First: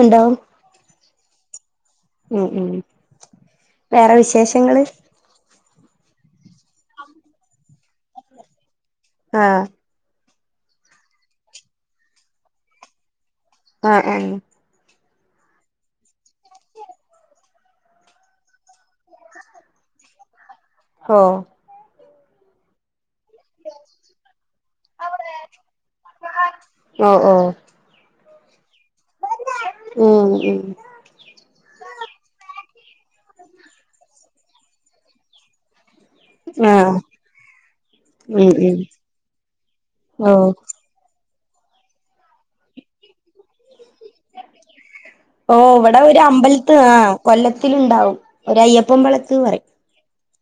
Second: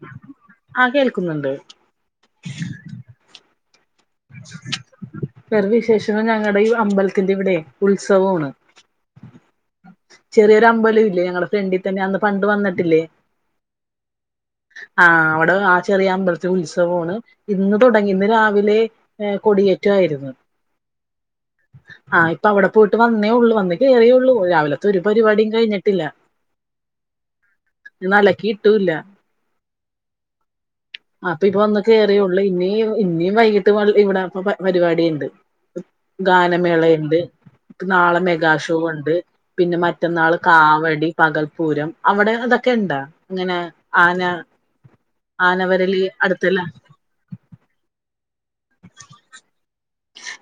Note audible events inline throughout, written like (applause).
ഉണ്ടോ ആഹ് കേൾക്കുന്നുണ്ട്. ഉം ഉം വേറെ വിശേഷങ്ങള്. വേറെ വിശേഷം ഞങ്ങളുടെ ഈ അമ്പലത്തിന്റെ ഇവിടെ ഉത്സവമാണ്. ആഹ് ചെറിയൊരു അമ്പലം ഇില്ലേ ഞങ്ങളടെ ഫ്രണ്ടിൽ തന്നെ അന്ന് പണ്ട് വന്നിട്ടില്ലേ. ആഹ് ആഹ് ആഹ് അവിടെ ആ ചെറിയ അമ്പലത്തി ഉത്സവമാണ് ഇന്ന് തുടങ്ങി ഇന്ന് രാവിലെ. ഏഹ് കൊടിയേറ്റുമായിരുന്നു. ഓ. ആഹ് ഇപ്പ അവിടെ പോയിട്ട് വന്നേ ഉള്ളു വന്ന കേയറിയേ ഉള്ളൂ രാ ഒരു പരിപാടിയും കഴിഞ്ഞിട്ടില്ല ഓ ഓ അലക്കി ഇട്ടൂല്ല. ഉം ഉം. അപ്പൊ ഇപ്പൊ ഒന്ന് കേയറിയള്ളൂ ഇന ഇനിയും വൈകിട്ട് ഇവിടെപ്പ പരിപാടിണ്ട്. ഗാനമേള ആഹ് ഉണ്ട് നാളെ ഉം മെഗാ ഉം ഷോ ഉണ്ട്. പിന്നെ ഓ മറ്റന്നാള് കാവടി പകൽപ്പൂരം അവിടെ അതൊക്കെ ഉണ്ടാ. അങ്ങനെ ആന ആനവരലി അടുത്തല്ല. കൊല്ലത്തിൽ ഉണ്ടാവും ഒരഅയ്യപ്പം വളത്ത് പറയും.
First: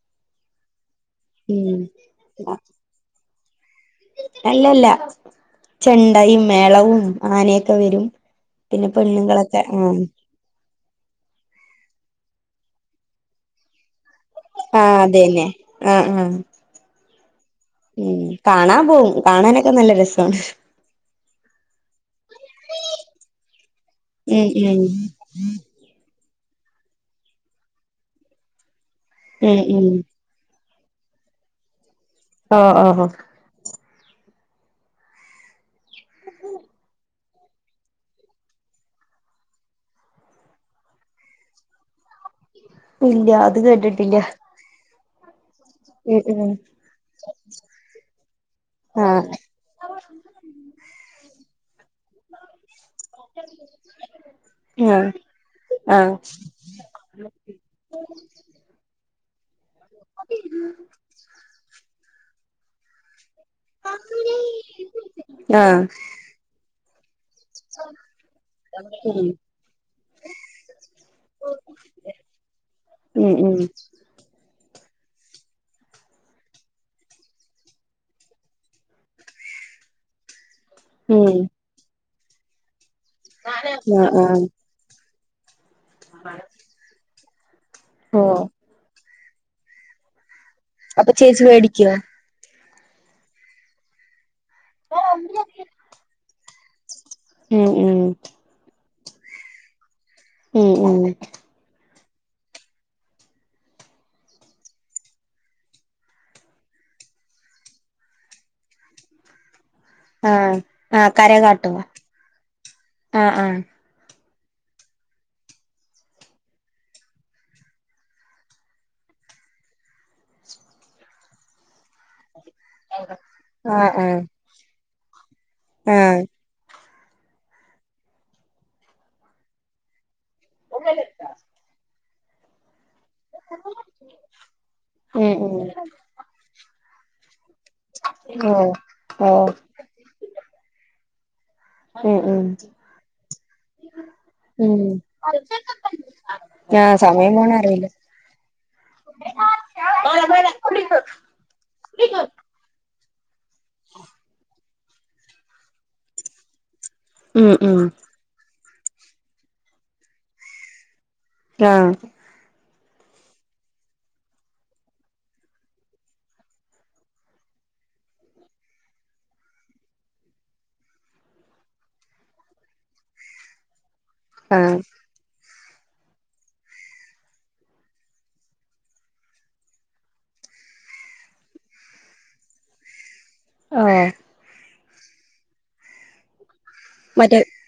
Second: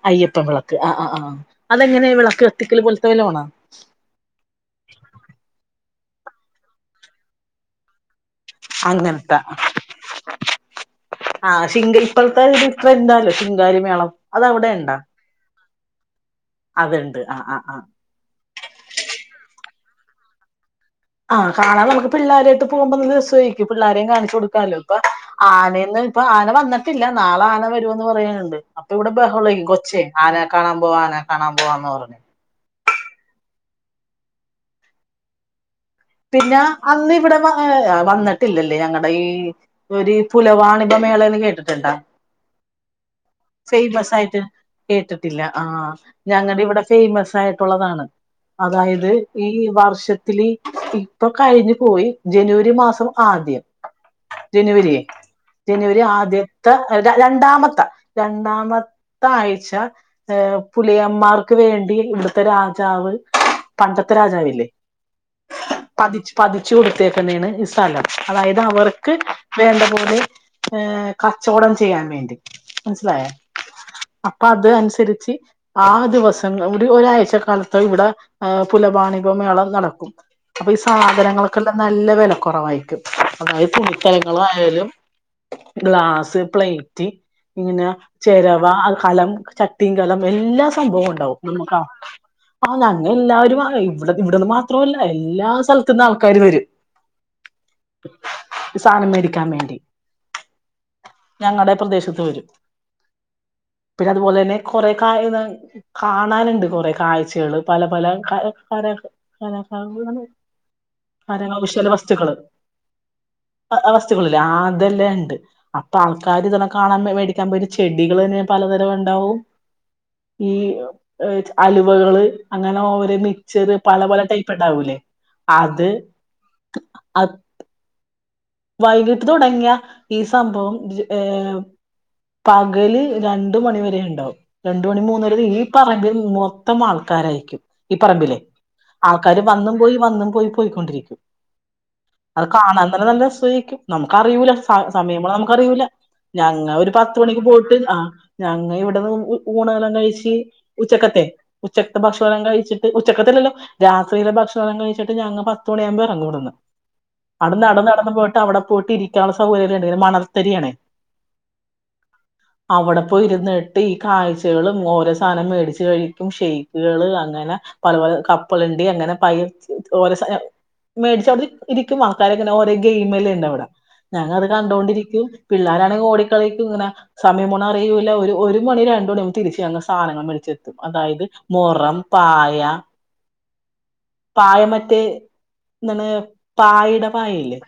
അയ്യപ്പം വിളക്ക് ആഹ് ആഹ് ആഹ് ഉം അതെങ്ങനെ വിളക്ക് കത്തിക്കല് പോലത്തെ വല്ല ആണോ. അല്ലല്ല ചെണ്ടയും മേളവും ആനയൊക്കെ വരും. പിന്നെ അങ്ങനത്ത. പെണ്ണുങ്ങളൊക്കെ ആഹ് ആഹ് (unintelligible) ഇപ്പ എന്താലോ ശിങ്കാരി മേളം. അത് അവിടെ ആഹ് അതന്നെ ആഹ് ആഹ് അതണ്ട് ആഹ് ആഹ് ആഹ് ഉം കാണാൻ പോകും കാണാനൊക്കെ നല്ല രസമാണ്. ആഹ് കാണാൻ നമുക്ക് പിള്ളാരെയായിട്ട് പോവുമ്പ ഒരു ദിവസമായിരിക്കും പിള്ളാരെയും കാണിച്ചു ഉം കൊടുക്കാല്ലോ ഉം ഇപ്പൊ ആനന്ന്. ഇപ്പൊ ആന വന്നിട്ടില്ല നാളെ ആന വരവൊന്ന് പറയാനുണ്ട് അപ്പൊ ഇവിടെ ഉം ബഹ്ളയും ഉം കൊച്ചേ ആനെ കാണാൻ പോവാ ആനെ കാണാൻ പോവാന്ന് പറഞ്ഞേ. ഓ ഓ ഹൊ പിന്നെ അന്ന് ഇവിടെ വ ആഹ് വന്നിട്ടില്ലല്ലേ ഞങ്ങളുടെ ഈ ഒരു പുലവാണിപ മേളന്ന് കേട്ടിട്ടുണ്ടാ. ഇല്ല്യ അത് ഫേമസ് കേട്ടിട്ടില്ല. ആയിട്ട് കേട്ടിട്ടില്ല ആഹ ഉം ഉം ഞങ്ങടെ ഇവിടെ ഫേമസ് ആയിട്ടുള്ളതാണ്. അതായത് ആഹ് ഈ വർഷത്തില് ഇപ്പൊ കഴിഞ്ഞു പോയി ജനുവരി മാസം. ആദ്യം ജനുവരിയെ ആഹ് ജനുവരി ആഹ് ആദ്യം. (unintelligible) രണ്ടാമത്തെ രണ്ടാമത്തെ ആഴ്ച. (unintelligible) പുലിയമാർക്ക് വേണ്ടി ത്തെ രാജാവ് പണ്ടത്തെ രാജാവില്ലേ. ആ പതി പതിച്ചു കൊടുത്തേക്കുന്നെയാണ് ഈ സ്ഥലം അതായത് അവർക്ക് ഉം വേണ്ട പോലെ. ഏ കച്ചോടം ചെയ്യാൻ വേണ്ടി. മനസ്സിലായ ഉം ഉം. അപ്പൊ അത് അനുസരിച്ച്. ആ ദിവസം ഒരു ഒരാഴ്ച കാലത്ത് ഇവിടെ പുലപാണിപ മേളം നടക്കും. അപ്പൊ ഈ ഉം സാധനങ്ങളൾക്കെല്ലാം നല്ല വില കുറവായിരിക്കും അതായത് ആഹ് ആഹ് തുണിത്തരങ്ങളയാലും. ഗ്ലാസ് പ്ലേറ്റ് ഇങ്ങനെ ഓ ചെരവ കലം ചട്ടി കുട്ടീങ്കലം എല്ലാ സംഭവം അപ്പൊ ഉണ്ടാവും ചേച്ചി നമുക്കാ. വേടിക്കോ ആ അങ്ങ എല്ലാവരും ഇവിടെ ഇവിടെന്ന് മാത്രമല്ല എല്ലാ സ്ഥലത്തനിന്ന് ആൾക്കാാര വരും. ഉം ഉം സാനം മേടിക്കാൻ വേണ്ടി. ഉം ഉം. ഞങ്ങടെ പ്രദേശത്ത് വരും പിന്നെ അതുപോലെ തന്നെ കൊറെ (unintelligible) കാണാനുണ്ട് കുറെ കാഴ്ചകള് പല പല (unintelligible) (unintelligible) ആഹ് ആഹ് കരകാട്ടോ കരകൗശാല വസ്തുക്കള് ആഹ് ആഹ് (unintelligible) (unintelligible) ആ അതെല്ലാം ഇണ്ട് അപ്പൊ ആൾക്കാാര് ഇതെല്ലെ കാണാൻ മേടിക്കാൻ വരും ചെടികൾ വരെ പലതരം ണ്ടാവും ഈ അലുവകള് അങ്ങനെ ഓരോ മിച്ചർ ആഹ് പല ആഹ് പല ടൈപ്പ് ഉണ്ടാവൂലെ അത് ആഹ് വൈകിട്ട് തൊടങ്ങിയ ഈ സംഭവം ഏ പകല് രണ്ട് മണിവരെ ണ്ടാവും രണ്ടു മണി മൂന്ന ഉം ര ഈ ഉം പറമ്പിൽ മൊത്തം ആൾക്കാരായിരിക്കും ഈ പറമ്പിലെ ഓ ഓ ആൾക്കാര് വന്നും പോയി വന്നും പോയി പോയിക്കൊണ്ടിരിക്കും ഉം ഉം അത് കാണാൻ തന്നെ നല്ലരസ നമുക്കറിയൂല ഉം സ സമയം പോണെ നമുക്കറിയൂല്ല ഞങ്ങ ഒരു ആഹ് സമയം പത്ത്മണിക്ക് പോണ പോയിട്ട് അറിയില്ല ആഹ് ഞങ്ങ ഇവിടന്ന് ഊണെല്ലാം കഴിച്ച് ഉച്ചക്കത്തെ ഉച്ചക്കത്തെ ഭക്ഷണം എല്ലാം കഴിച്ചിട്ട് ഉച്ചക്കത്തില്ലല്ലോ രാത്രിയിലെ ഭക്ഷണം എല്ലാം കഴിച്ചിട്ട് ഞങ്ങ പത്തുമണിയാകുമ്പോ ഇറങ്ങും ഇവിടന്ന് ഉം അവിടന്ന് ഉം നടന്ന് നടന്ന് പോയിട്ട് അവിടെ പോയിട്ട് ഇരിക്കാനുള്ള സൗകര്യംല്ല ഉണ്ടെ മണർത്തരിയണെ ആഹ് അവടെപ്പോയി ഇരുന്നിട്ട് ഈ കാഴ്ചകളും ഓരോ സാനം മേടിച്ചു കഴിക്കും ഷെയ്ക്ക് കള് അങ്ങനെ പല പല കപ്പലണ്ടി അങ്ങനെ പൈ ഓരോ മേടിച്ചവിടെ ഇരിക്കും ആൾക്കാരെങ്ങനെ ഓരേ ഗെയിമല്ല ഉണ്ട് അവിടെ ഞങ്ങ അത് ആഹ് കണ്ടൊണ്ടിരിക്കും പിള്ളാരാണെങ്കിൽ ഓടിക്കളിക്കും ഇങ്ങനെ സമ്യംപോണേ അറയൂല്ല ഒരു മണി രണ്ട് മണി ആമ്പോ തിരിച്ച് ഞങ്ങ സാധനങ്ങമേടിച്ചെത്തും അതായത് മുറം പായ ആഹ് പായ മറ്റേ ന്താണ് പായയുടെ മറ്റേ പായല്ലെ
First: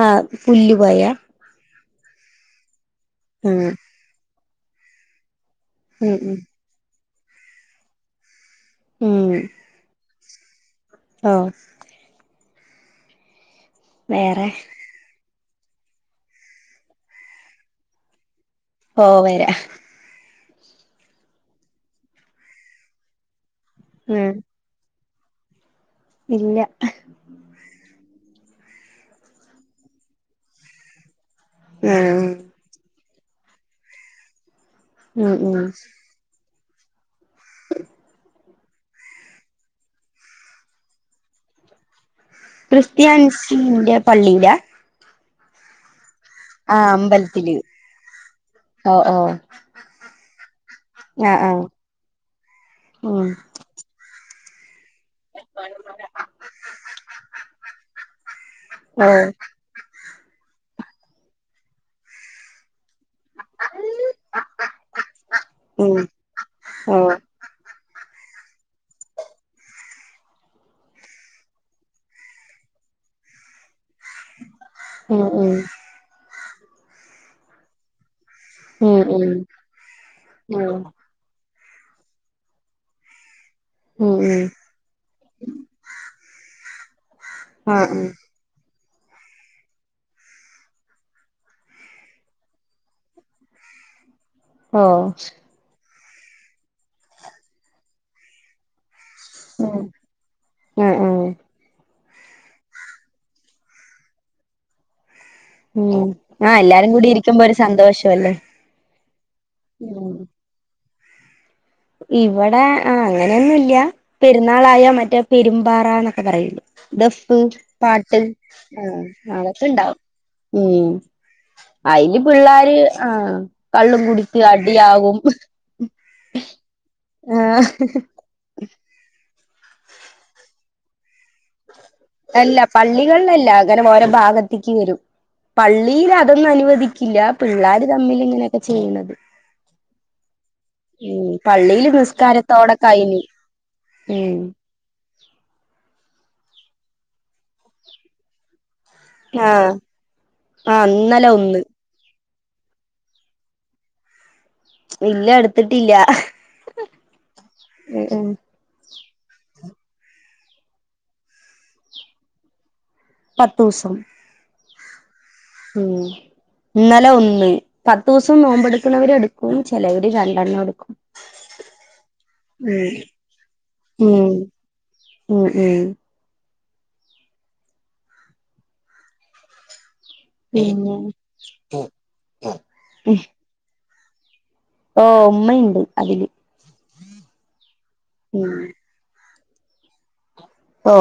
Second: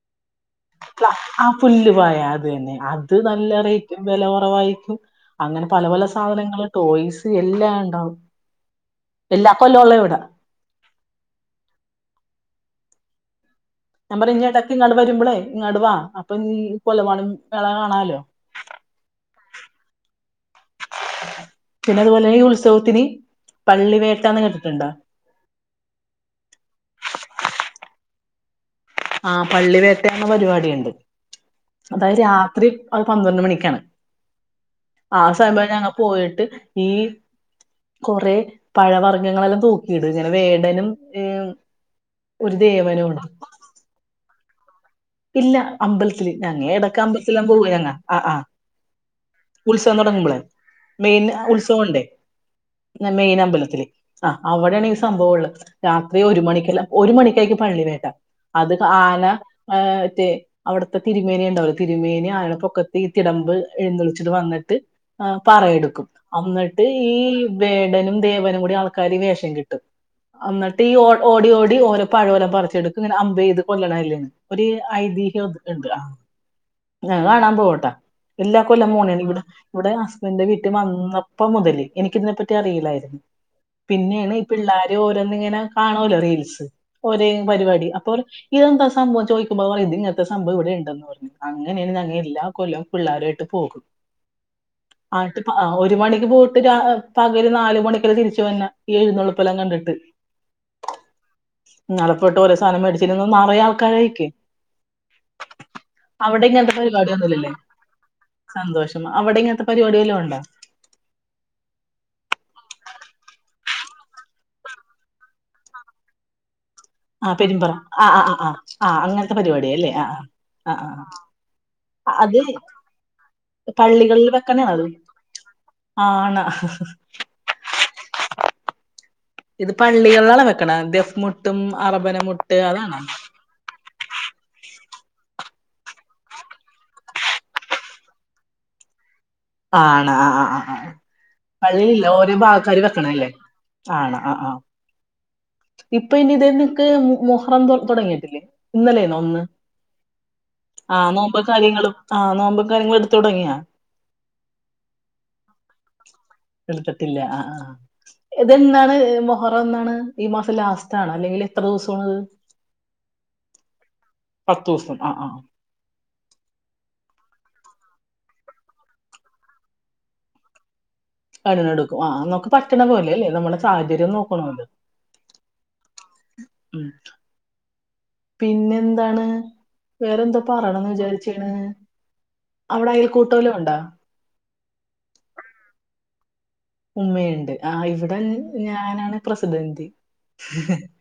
ആഹ് പുല്ലു പായാ ആഹ് പുല്ല് പായ അത് തന്നെ അത് ആഹ് റൈറ്റ് വില കുറവായിരിക്കും. അങ്ങനെ പല പല ഉം ഉം സാധനങ്ങള് ടോയ്സ് എല്ലാം ഉണ്ടാവും. എല്ലാ കൊല്ലൊ ഉള്ളെ ഇവടെ ആഹ് വേറെ ഞമ്മളിഞ്ഞെടക്കി ഇങ്ങാട്ട് വരുമ്പളേ ഇങ്ങാട് വാ അപ്പൊ നീ കൊല്ലവാണം വിള കാണാലോ. ഓ വരാ. പിന്നെ അതുപോലെ ഈ ഉത്സവത്തിന് പള്ളി ഉം വേട്ടാന്ന് കേട്ട് തിണ്ടാ ഇല്ല ആഹ് പള്ളിവേട്ട എന്ന പരിപാടി ഉണ്ട് അതായത് ഉം രാത്രി- അത് പന്ത്രണ്ട് മണിക്കാണ് ഉം ആഹ് ഉം സമയം ഞങ്ങൾ പോയിട്ട് ഈ കൊറേ പഴവർഗങ്ങളൊക്കെ തൂക്കിടും ഇങ്ങനെ വേടനും ഏ ഒരു ദേവനുമാണ് ക്രിസ്ത്യൻസിന്റെ പള്ളിയിലാ? ഇല്ല അമ്പല്ത്തില് ഞങ്ങ ആഹ് ഇടയ്ക്ക് അമ്പലത്തിലെല്ലാം അമ്പലത്തില് പോ ഞങ്ങ ആഹ് ആഹ് ഓ ഓ ഉത്സവം തുടങ്ങുമ്പളെ മെയില് ആഹ് ആ ആഹ് ഉത്സവം ഉണ്ടേയ് ആ ഉം മെയ്ന അമ്പലത്തില്. ആഹ് അവിടെയാണ് ഈ സംഭവം ഉള്ളത് രാത്രി ഒരു മണിക്കെല്ലാം ഒരു മണിക്കാ ഈ പള്ളി വേട്ട- അത് ഓ ആന ഏ റ്റേ അവിടത്തെ തിരുമേനി ഉണ്ടാവില്ല തിരുമേനി അയാളെ പൊക്കത്ത് ഈ തിടമ്പ് എഴുന്നള്ളിച്ചിട്ട് വന്നിട്ട് ഈ ഉം പാറയെടുക്കും അന്നിട്ട് ഓ ഈ വേടനും ദേവനും കൂടി ആൾക്കാര് വേഷം കിട്ടും അന്നിട്ട് ഈ ഓ ഓടി ഓടി ഓരോ പഴോല പറിച്ചെടുക്കും ഇങ്ങനെ അമ്പെയ്ത് കൊല്ല്ണെ അല്ലാണ് ഒരു ഉം ഐതിഹ്യം ഉം ഉണ്ട് ആഹ് ഞാൻ കാണാൻ പോവുട്ടോ എല്ലാ കൊല്ലൊന്നും ഉം വന്നില്ലിവിടെ ഇവിടെ ഹസ്ബൻഡിന്റെ ഉം വീട്ടിൽ ഉം വന്ന ന്നപ്പം മുതല് എനക്ക് ഇതിനെപ്പറ്റി അറിയില്ലായിരന്നു. ഉം പിന്നെയാണ് ഉം പിള്ളേര് ഓരോന്നിങ്ങനെ കാണൂലെ റീൽസ്. ഒരേ പരിവാടി ആഹ് ആഹ് അപ്പോൾ എന്താ സംഭവം ചോദിക്കുമ്പോ പറയും ഇത് ഇങ്ങനെത്തെ സംഭവം ഇവിടെ ഉണ്ടെന്ന് പറഞ്ഞു അങ്ങനെയാണ് ഞങ്ങ എല്ലാ കൊല്ലം പിള്ളേരു ആയിട്ട് പോകും ഓഹ് ആട്ട് ആ ഒരു മണിക്ക് പോയിട്ട് ര പകല് നാല് മണിക്കെന്നെ തിരിച്ചു വരണം ഈ എഴുന്നൊളപ്പെല്ലാം ഉം കണ്ടിട്ട് ആഹ് ആഹ് നാൾ പോയിട്ട് കുറേ സാധനം മേടിച്ചിരുന്നു നറയെ ആൾക്കാരായിരിക്കും ഉം അവിടെ ആ ഇങ്ങനത്തെ എല്ലാരും കൂടി പരിപാടി ഇരിക്കുമ്പോ ഒന്നുമില്ലല്ലേ ഒരു സന്തോഷം അല്ലേ. സന്തോഷം അവിടെ ഇങ്ങന്ത്തെ പരിപാടി വല്ലോ ഉണ്ടോ? ഇവിടെ ആ അങ്ങനെയൊന്നുല്ല്യാ പെരുന്നാളായ മറ്റേ പെരുമ്പാറ എന്നൊക്കെ പറയുള്ളൂ. ആഹ് ദഫ് പെരുമ്പറ ആഹ് പാട്ട് ആഹ് ആഹ് ആഹ് ആ ആഹ് അങ്ങനത്തെ അതൊക്കെ പരിപാടിയ അല്ലേ ഇണ്ടാവും ആഹ് ആഹ് ഉം ആഹ് അയില് ആഹ് അത് പിള്ളാര് ആ കള്ളും കുടിച്ച് അടിയാവും. ആണോ ആഹ് ഹ് ഹ് ഇത് പള്ളികളിലാണോ വെക്ക്ണെ ദഫ്മുട്ടും അറബന മുട്ട് അല്ല അതാണോ? പള്ളികളിലല്ല അങ്ങനെ ഓരോ ഭാഗത്തിക്ക് വരും. പള്ളിയീൽ അതൊന്നു അനുവദിക്കില്ല. പിള്ളാര് തമ്മിൽ ഇങ്ങനെയൊക്കെ ചെയ്യ്ണത് ആണ് ആ ആ ആ ആ പള്ളിയില് പള്ളിയില്ല ഓരോ നിസ്കാരത്തോടെ ഭാഗക്കാര് കഴിഞ്ഞു വെക്ക്ണതല്ലേ. ആണോ ആ ഉം ആ ഇപ്പൊ ഇനി ഇത് നിക്ക് മു മുഹറം തുടങ്ങിയിട്ടില്ലേ ഇന്നലേണോ? ഇന്ന് ആഹ് ആഹ് ഇന്നലെ നോമ്പും ഒന്ന് കാര്യങ്ങളും ആഹ് നോമ്പും കാര്യങ്ങളും എട്ത്ത് തുടങ്ങിയോ? ഇല്ല എടുത്തിട്ടില്ല എടുത്തിട്ടില്ല ആഹ് ആഹ് ഉം ഉം ഇതെന്നാണ് മൊഹറം എന്നാണ്? ഈ മാസം ലാസ്റ്റാണാ, അല്ലെങ്കില് എത്ര ദിവസോണത്? പത്തൂസം. പത്തൂസം ആഹ് ആഹ്. ഉം ഇന്നലെ ഒന്ന്. പത്തൂസം നോമ്പെടുക്കുന്നവര് എടുക്കും. ചെലവര് രണ്ടെണ്ണം എടുക്കും. രണ്ടണ്ണടുക്കും. ആഹ് ആഹ് നിങ്ങക്ക് പറ്റുന്ന പോലെല്ലേ. നമ്മളെ സാഹചര്യം ഉം നോക്കണോല്ലൊ. ഉം ഉം ഉം പിന്നെന്താണ്? വേറെന്തൊ പറയണൊന്ന് പിന്നെ വിചാരിച്ചേണ്. അവിടെ അയൽ കൂട്ടം വല്ലോ ഒണ്ടാ? ഓഹ് ഉമ്മയ്ണ്ട് അതില്. ഉമ്മയ്ണ്ട്. ആഹ് ഇവിടെ ഉം ഞാനാണ് പ്രസിഡന്റ്. ഓ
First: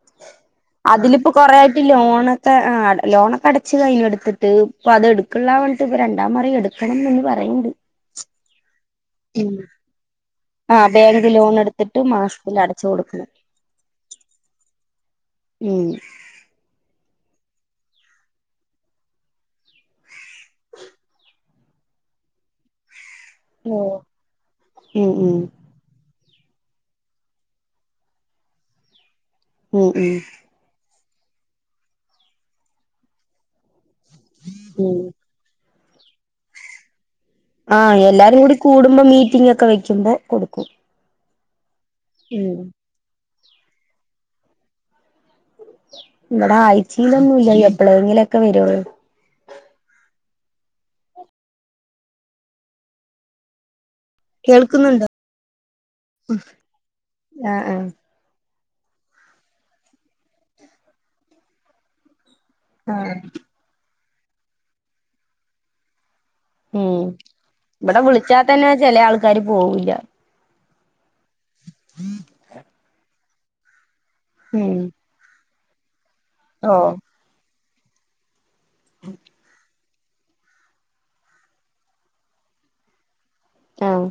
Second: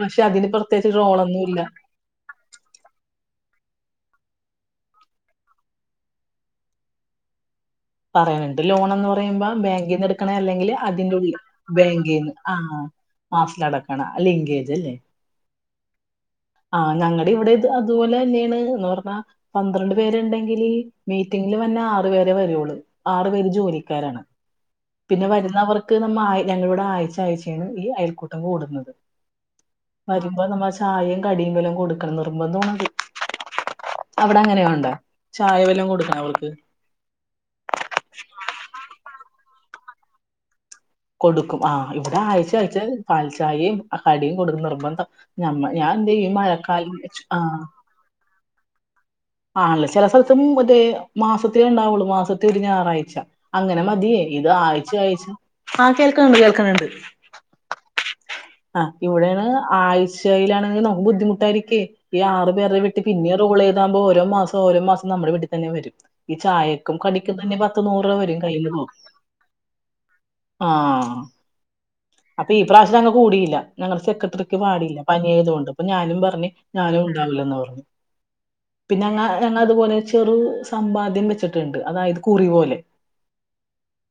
പക്ഷെ അതിന് പ്രത്യേകിച്ച് റോളൊന്നുല്ല. ലോണ് പ്പ ആഹ് ലോണൊക്കെ അടച്ച് കഴിഞ്ഞു എടുത്തിട്ട്. ഇപ്പൊ അത് എടുക്കണില്ലാ പറഞ്ഞിട്ട് ഇപ്പ രണ്ടാ മറി എടുക്കണംന്ന് ഉമ്മി പറയ്ണ്ട്. പറയണണ്ട്. ലോണെന്ന് പ പറയ്മ്പ ബാങ്കിന്ന് എടുക്കണ അല്ലെങ്കില് ആ ബാങ്ക് അതിന്റുള്ളിന്നാ. ലോൺ എടുത്തിട്ട് ബാങ്കിന്ന്. മാസത്തിൽ ആഹ് അടച്ചു കൊടുക്കണം മാസത്തിലടക്കണം. അത് ലിൻഗേജല്ലേ? ഉം ആഹ് ഞങ്ങടെ ഇവിടെം അതുപോലെ തന്നേണ് എന്ന് പറഞ്ഞാ പന്ത്രണ്ട് പേര്ണ്ടെങ്കില് മീറ്റിങ്ങില് വന്ന ആറുപേരെ വരുള്ളൂ. ആറു പേര് ജോലിക്കാരാണ്. ഉം പിന്നെ ഉം വരുന്നവർക്ക് നമ്മ ആയ് ഞങ്ങളിവിടെ ആയിച്ച ആയിച്ചയാണ് ഈ അയൽക്കൂട്ടം കൂടുന്നത്. ഉം വരുമ്പ നമ്മ ചായയും കടിയും വല്ലൊം കൊടുക്കണം. നിർബന്ധമാണത്. അവിടെ അങ്ങനെയൊണ്ട? ഉം ചായ വല്ലൊം കൊടുക്കണ അവർക്ക്? ആഹ് എല്ലാരും കൂടി കൂടുമ്പോ മീറ്റിങൊക്കെ വെക്കുമ്പോ കൊടുക്കും. കൊടുക്കും. ആഹ്, ഇവിടെ ആഴ്ച്ച ഉം ആഴ്ച്ച പാൽചായേം കടിം കൊടുക്കും നിർബന്ധ. നമ്മ ഞാൻ ന്തെയ്യും ഈ മഴക്കാലം വെച്ച് ആഹ് എപ്പഴെങ്കിലൊക്കെ വരുള്ളൂ. ആണല്ലെ. ചെല സ്ഥലത്തും അതെ മാസത്തിലേ ഒണ്ടാവുള്ളൂ. മാസത്തെ ഒരു ഞായറാഴ്ച. അങ്ങനെ മത്യേ ഇത് ആയ്ച്ച കേൾക്കുന്നുണ്ടോ ആയ്ച്ച ആഹ് കേൾക്കന്ന്ണ്ട് കേൾക്കന്ന്ണ്ട്. ആഹ് ആഹ് ആഹ്, ഇവിടെണ് ആഴ്ചയിലാണ്. ‌ നമക്ക് ബുദ്ധിമുട്ടായിരിക്കെ. ഈ ആറ് പേര്ടെം ആ വീട്ടി പിന്നെ റോള് ചെയ്താവുമ്പോ ഓരോ മാസം ഓരോ മാസം നമ്മുടെ വീട്ടി തന്നെ വരും. ഈ ചായക്കും ഉം കടിക്കും തന്നെ പത്ത് ഇവിടെ നൂറ് രൂപ വരും വിളിച്ചാ തന്നെ കയ്യില്ന്ന്. ചെല ആൾക്കാര് പോവൂല്ല ആഹ് അപ്പ ഈ പ്രാവശ്യം ഞങ്ങ കൂടിയില്ല. ഞങ്ങളെ സെക്രട്ടറിക്ക് ഉം പാടില്ല പനിയായത് കൊണ്ട്. അപ്പൊ ഞാനും പറഞ്ഞ് ഓ ഞാനും ഉണ്ടാവില്ലെന്നു പറഞ്ഞു. പിന്നെ ഞങ്ങ ഞങ്ങ അതുപോലെ ചെറു സമ്പാദ്യം വെച്ചിട്ടുണ്ട് അതായത് കുറി പോലെ. ആഹ്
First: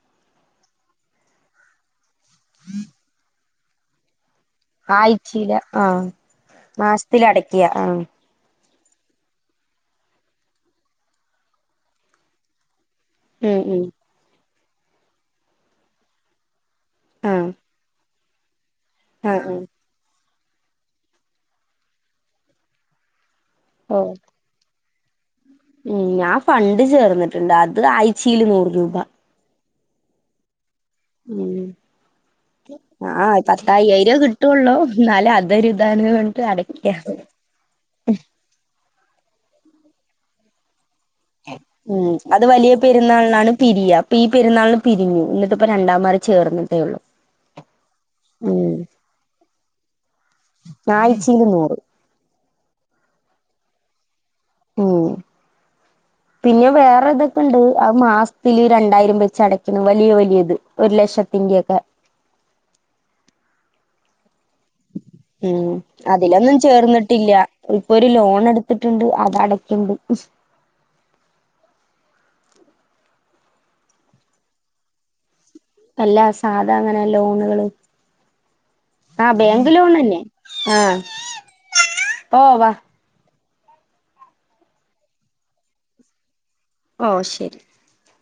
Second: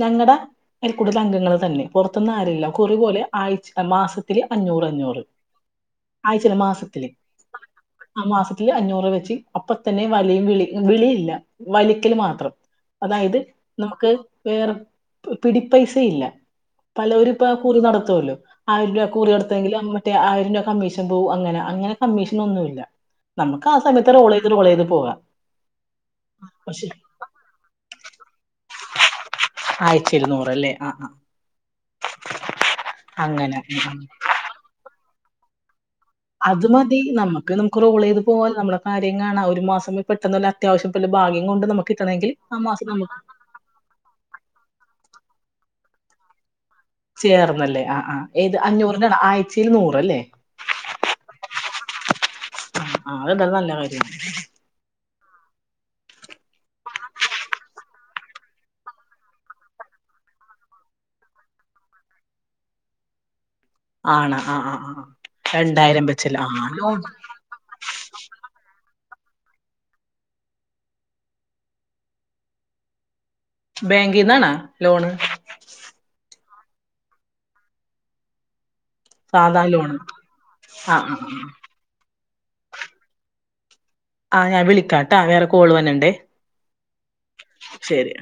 ഞങ്ങടെ അയൽക്കൂട്ടത്തെ അംഗങ്ങള് തന്നെ. പൊറത്തുന്നും ആരൂല്ല. കുറി പോലെ ആഴ്ച മാസത്തി ത്തില് അഞ്ഞൂറ് അഞ്ഞൂറ്. ആഴ്ചയില ആഹ് ആഴ്ചയല്ല മാസത്തില് മാസത്തിൽ അടയ്ക്കുക ആഹ് മാസത്തില് അഞ്ഞൂറ് വെച്ച്. അപ്പ തന്നെ വലിയും വിളി വിളിയില്ല വലിക്കല് മാത്രം. അതായത് ഉം ഉം നമക്ക് വേറെ പിടിപ്പൈസയില്ല. പലോര്പ്പ ആഹ് കുറി നടത്തുവല്ലോ? ആയിരം രൂപ കുറി ആഹ് ആഹ് നടത്തങ്കില് അമ്മ ത്തെ ആയിരം രൂപ കമ്മീഷൻ പോവും അങ്ങന. അങ്ങനെ കമ്മീഷനൊന്നുല്ല. നമുക്ക് ആ ഓ സമയത്ത് റോളെയ്ത് ഇത്ന്ന് കൊളെയ്ത് പോവാ ഉം ഞാൻ പണ്ട് ചേർന്നിട്ടുണ്ട് അത് ആഴയിച്ചീല് നൂറ് രൂപ ആയ്ച്ചേല് ന്നൂറ് ല്ലേ? ആഹ് ആഹ് ഉം ഉം പത്ത അങ്ങനെ ഉം, ഉം. കട്ടയെയിര കി ട്ടുള്ളൂ ന്നാലും അതൊരു താണ് പ അത് മതി. നമുക്ക് നമുക്ക് റോളെയ്ത് പോവാ നമ്മള കാര്യം കാണാ ഒരു മാസം മു പെട്ടെന്ന് വല്ല അത്യാവശ്യംപല ഭാഗ്യം കൊണ്ട് നമുക്ക് കിട്ടണെങ്കിൽ ആ മാസം നമുക്ക് ക്കാണ് പിരിയാ ഇപ്പ ഈ പെര്ന്നാളിന് പിരിഞ്ഞു. ഇന്ന്ട്ട്പ്പോ രണ്ടാ മറി ചേർന്നിട്ടേ ഉള്ളൂ ചേർന്നല്ലേ ആഹ് ആഹ് ഏത് ഉം അഞ്ഞൂറിന്റൊണ് ആഴ്ച്ചേല് നൂറല്ലേ ആഴ്ചയില് നൂറ് ആ അതെന്തായാലും നല്ല കാര്യ ഉം പിന്നെ വേറെ ഇതൊക്കെണ്ട് ആഹ് മാസത്തില് രണ്ടായിരം വെച്ച് അടക്കുന്നു വലിയ വലിയത് ഒരു ലക്ഷത്തിന്റെക്കെ ആണ ആഹ് ആഹ് ആഹ് ഉം രണ്ടായിരം വെച്ചല്ലേ അതിലൊന്നും ആഹ് ലോൺ ചേർന്നിട്ടില്ല ഇപ്പൊ ഒരു ലോൺ എടുത്തിട്ടുണ്ട് അത അടയ്ക്കുണ്ട് ബാങ്കിൽന്നാണാ ലോണ് അല്ലാ സാധാ ഇങ്ങനെ ലോണ്‌കൾ ആഹ് സാധാ ബേങ്ക് ലോൺ ലോണ് അല്ലെ ആഹ് ഹോ വാ ആഹ് ഞൻ വിളിക്കാംട്ടാ വേറെ കോൾ വന്നണ്ടേ ഓഹ് ശരി ശരി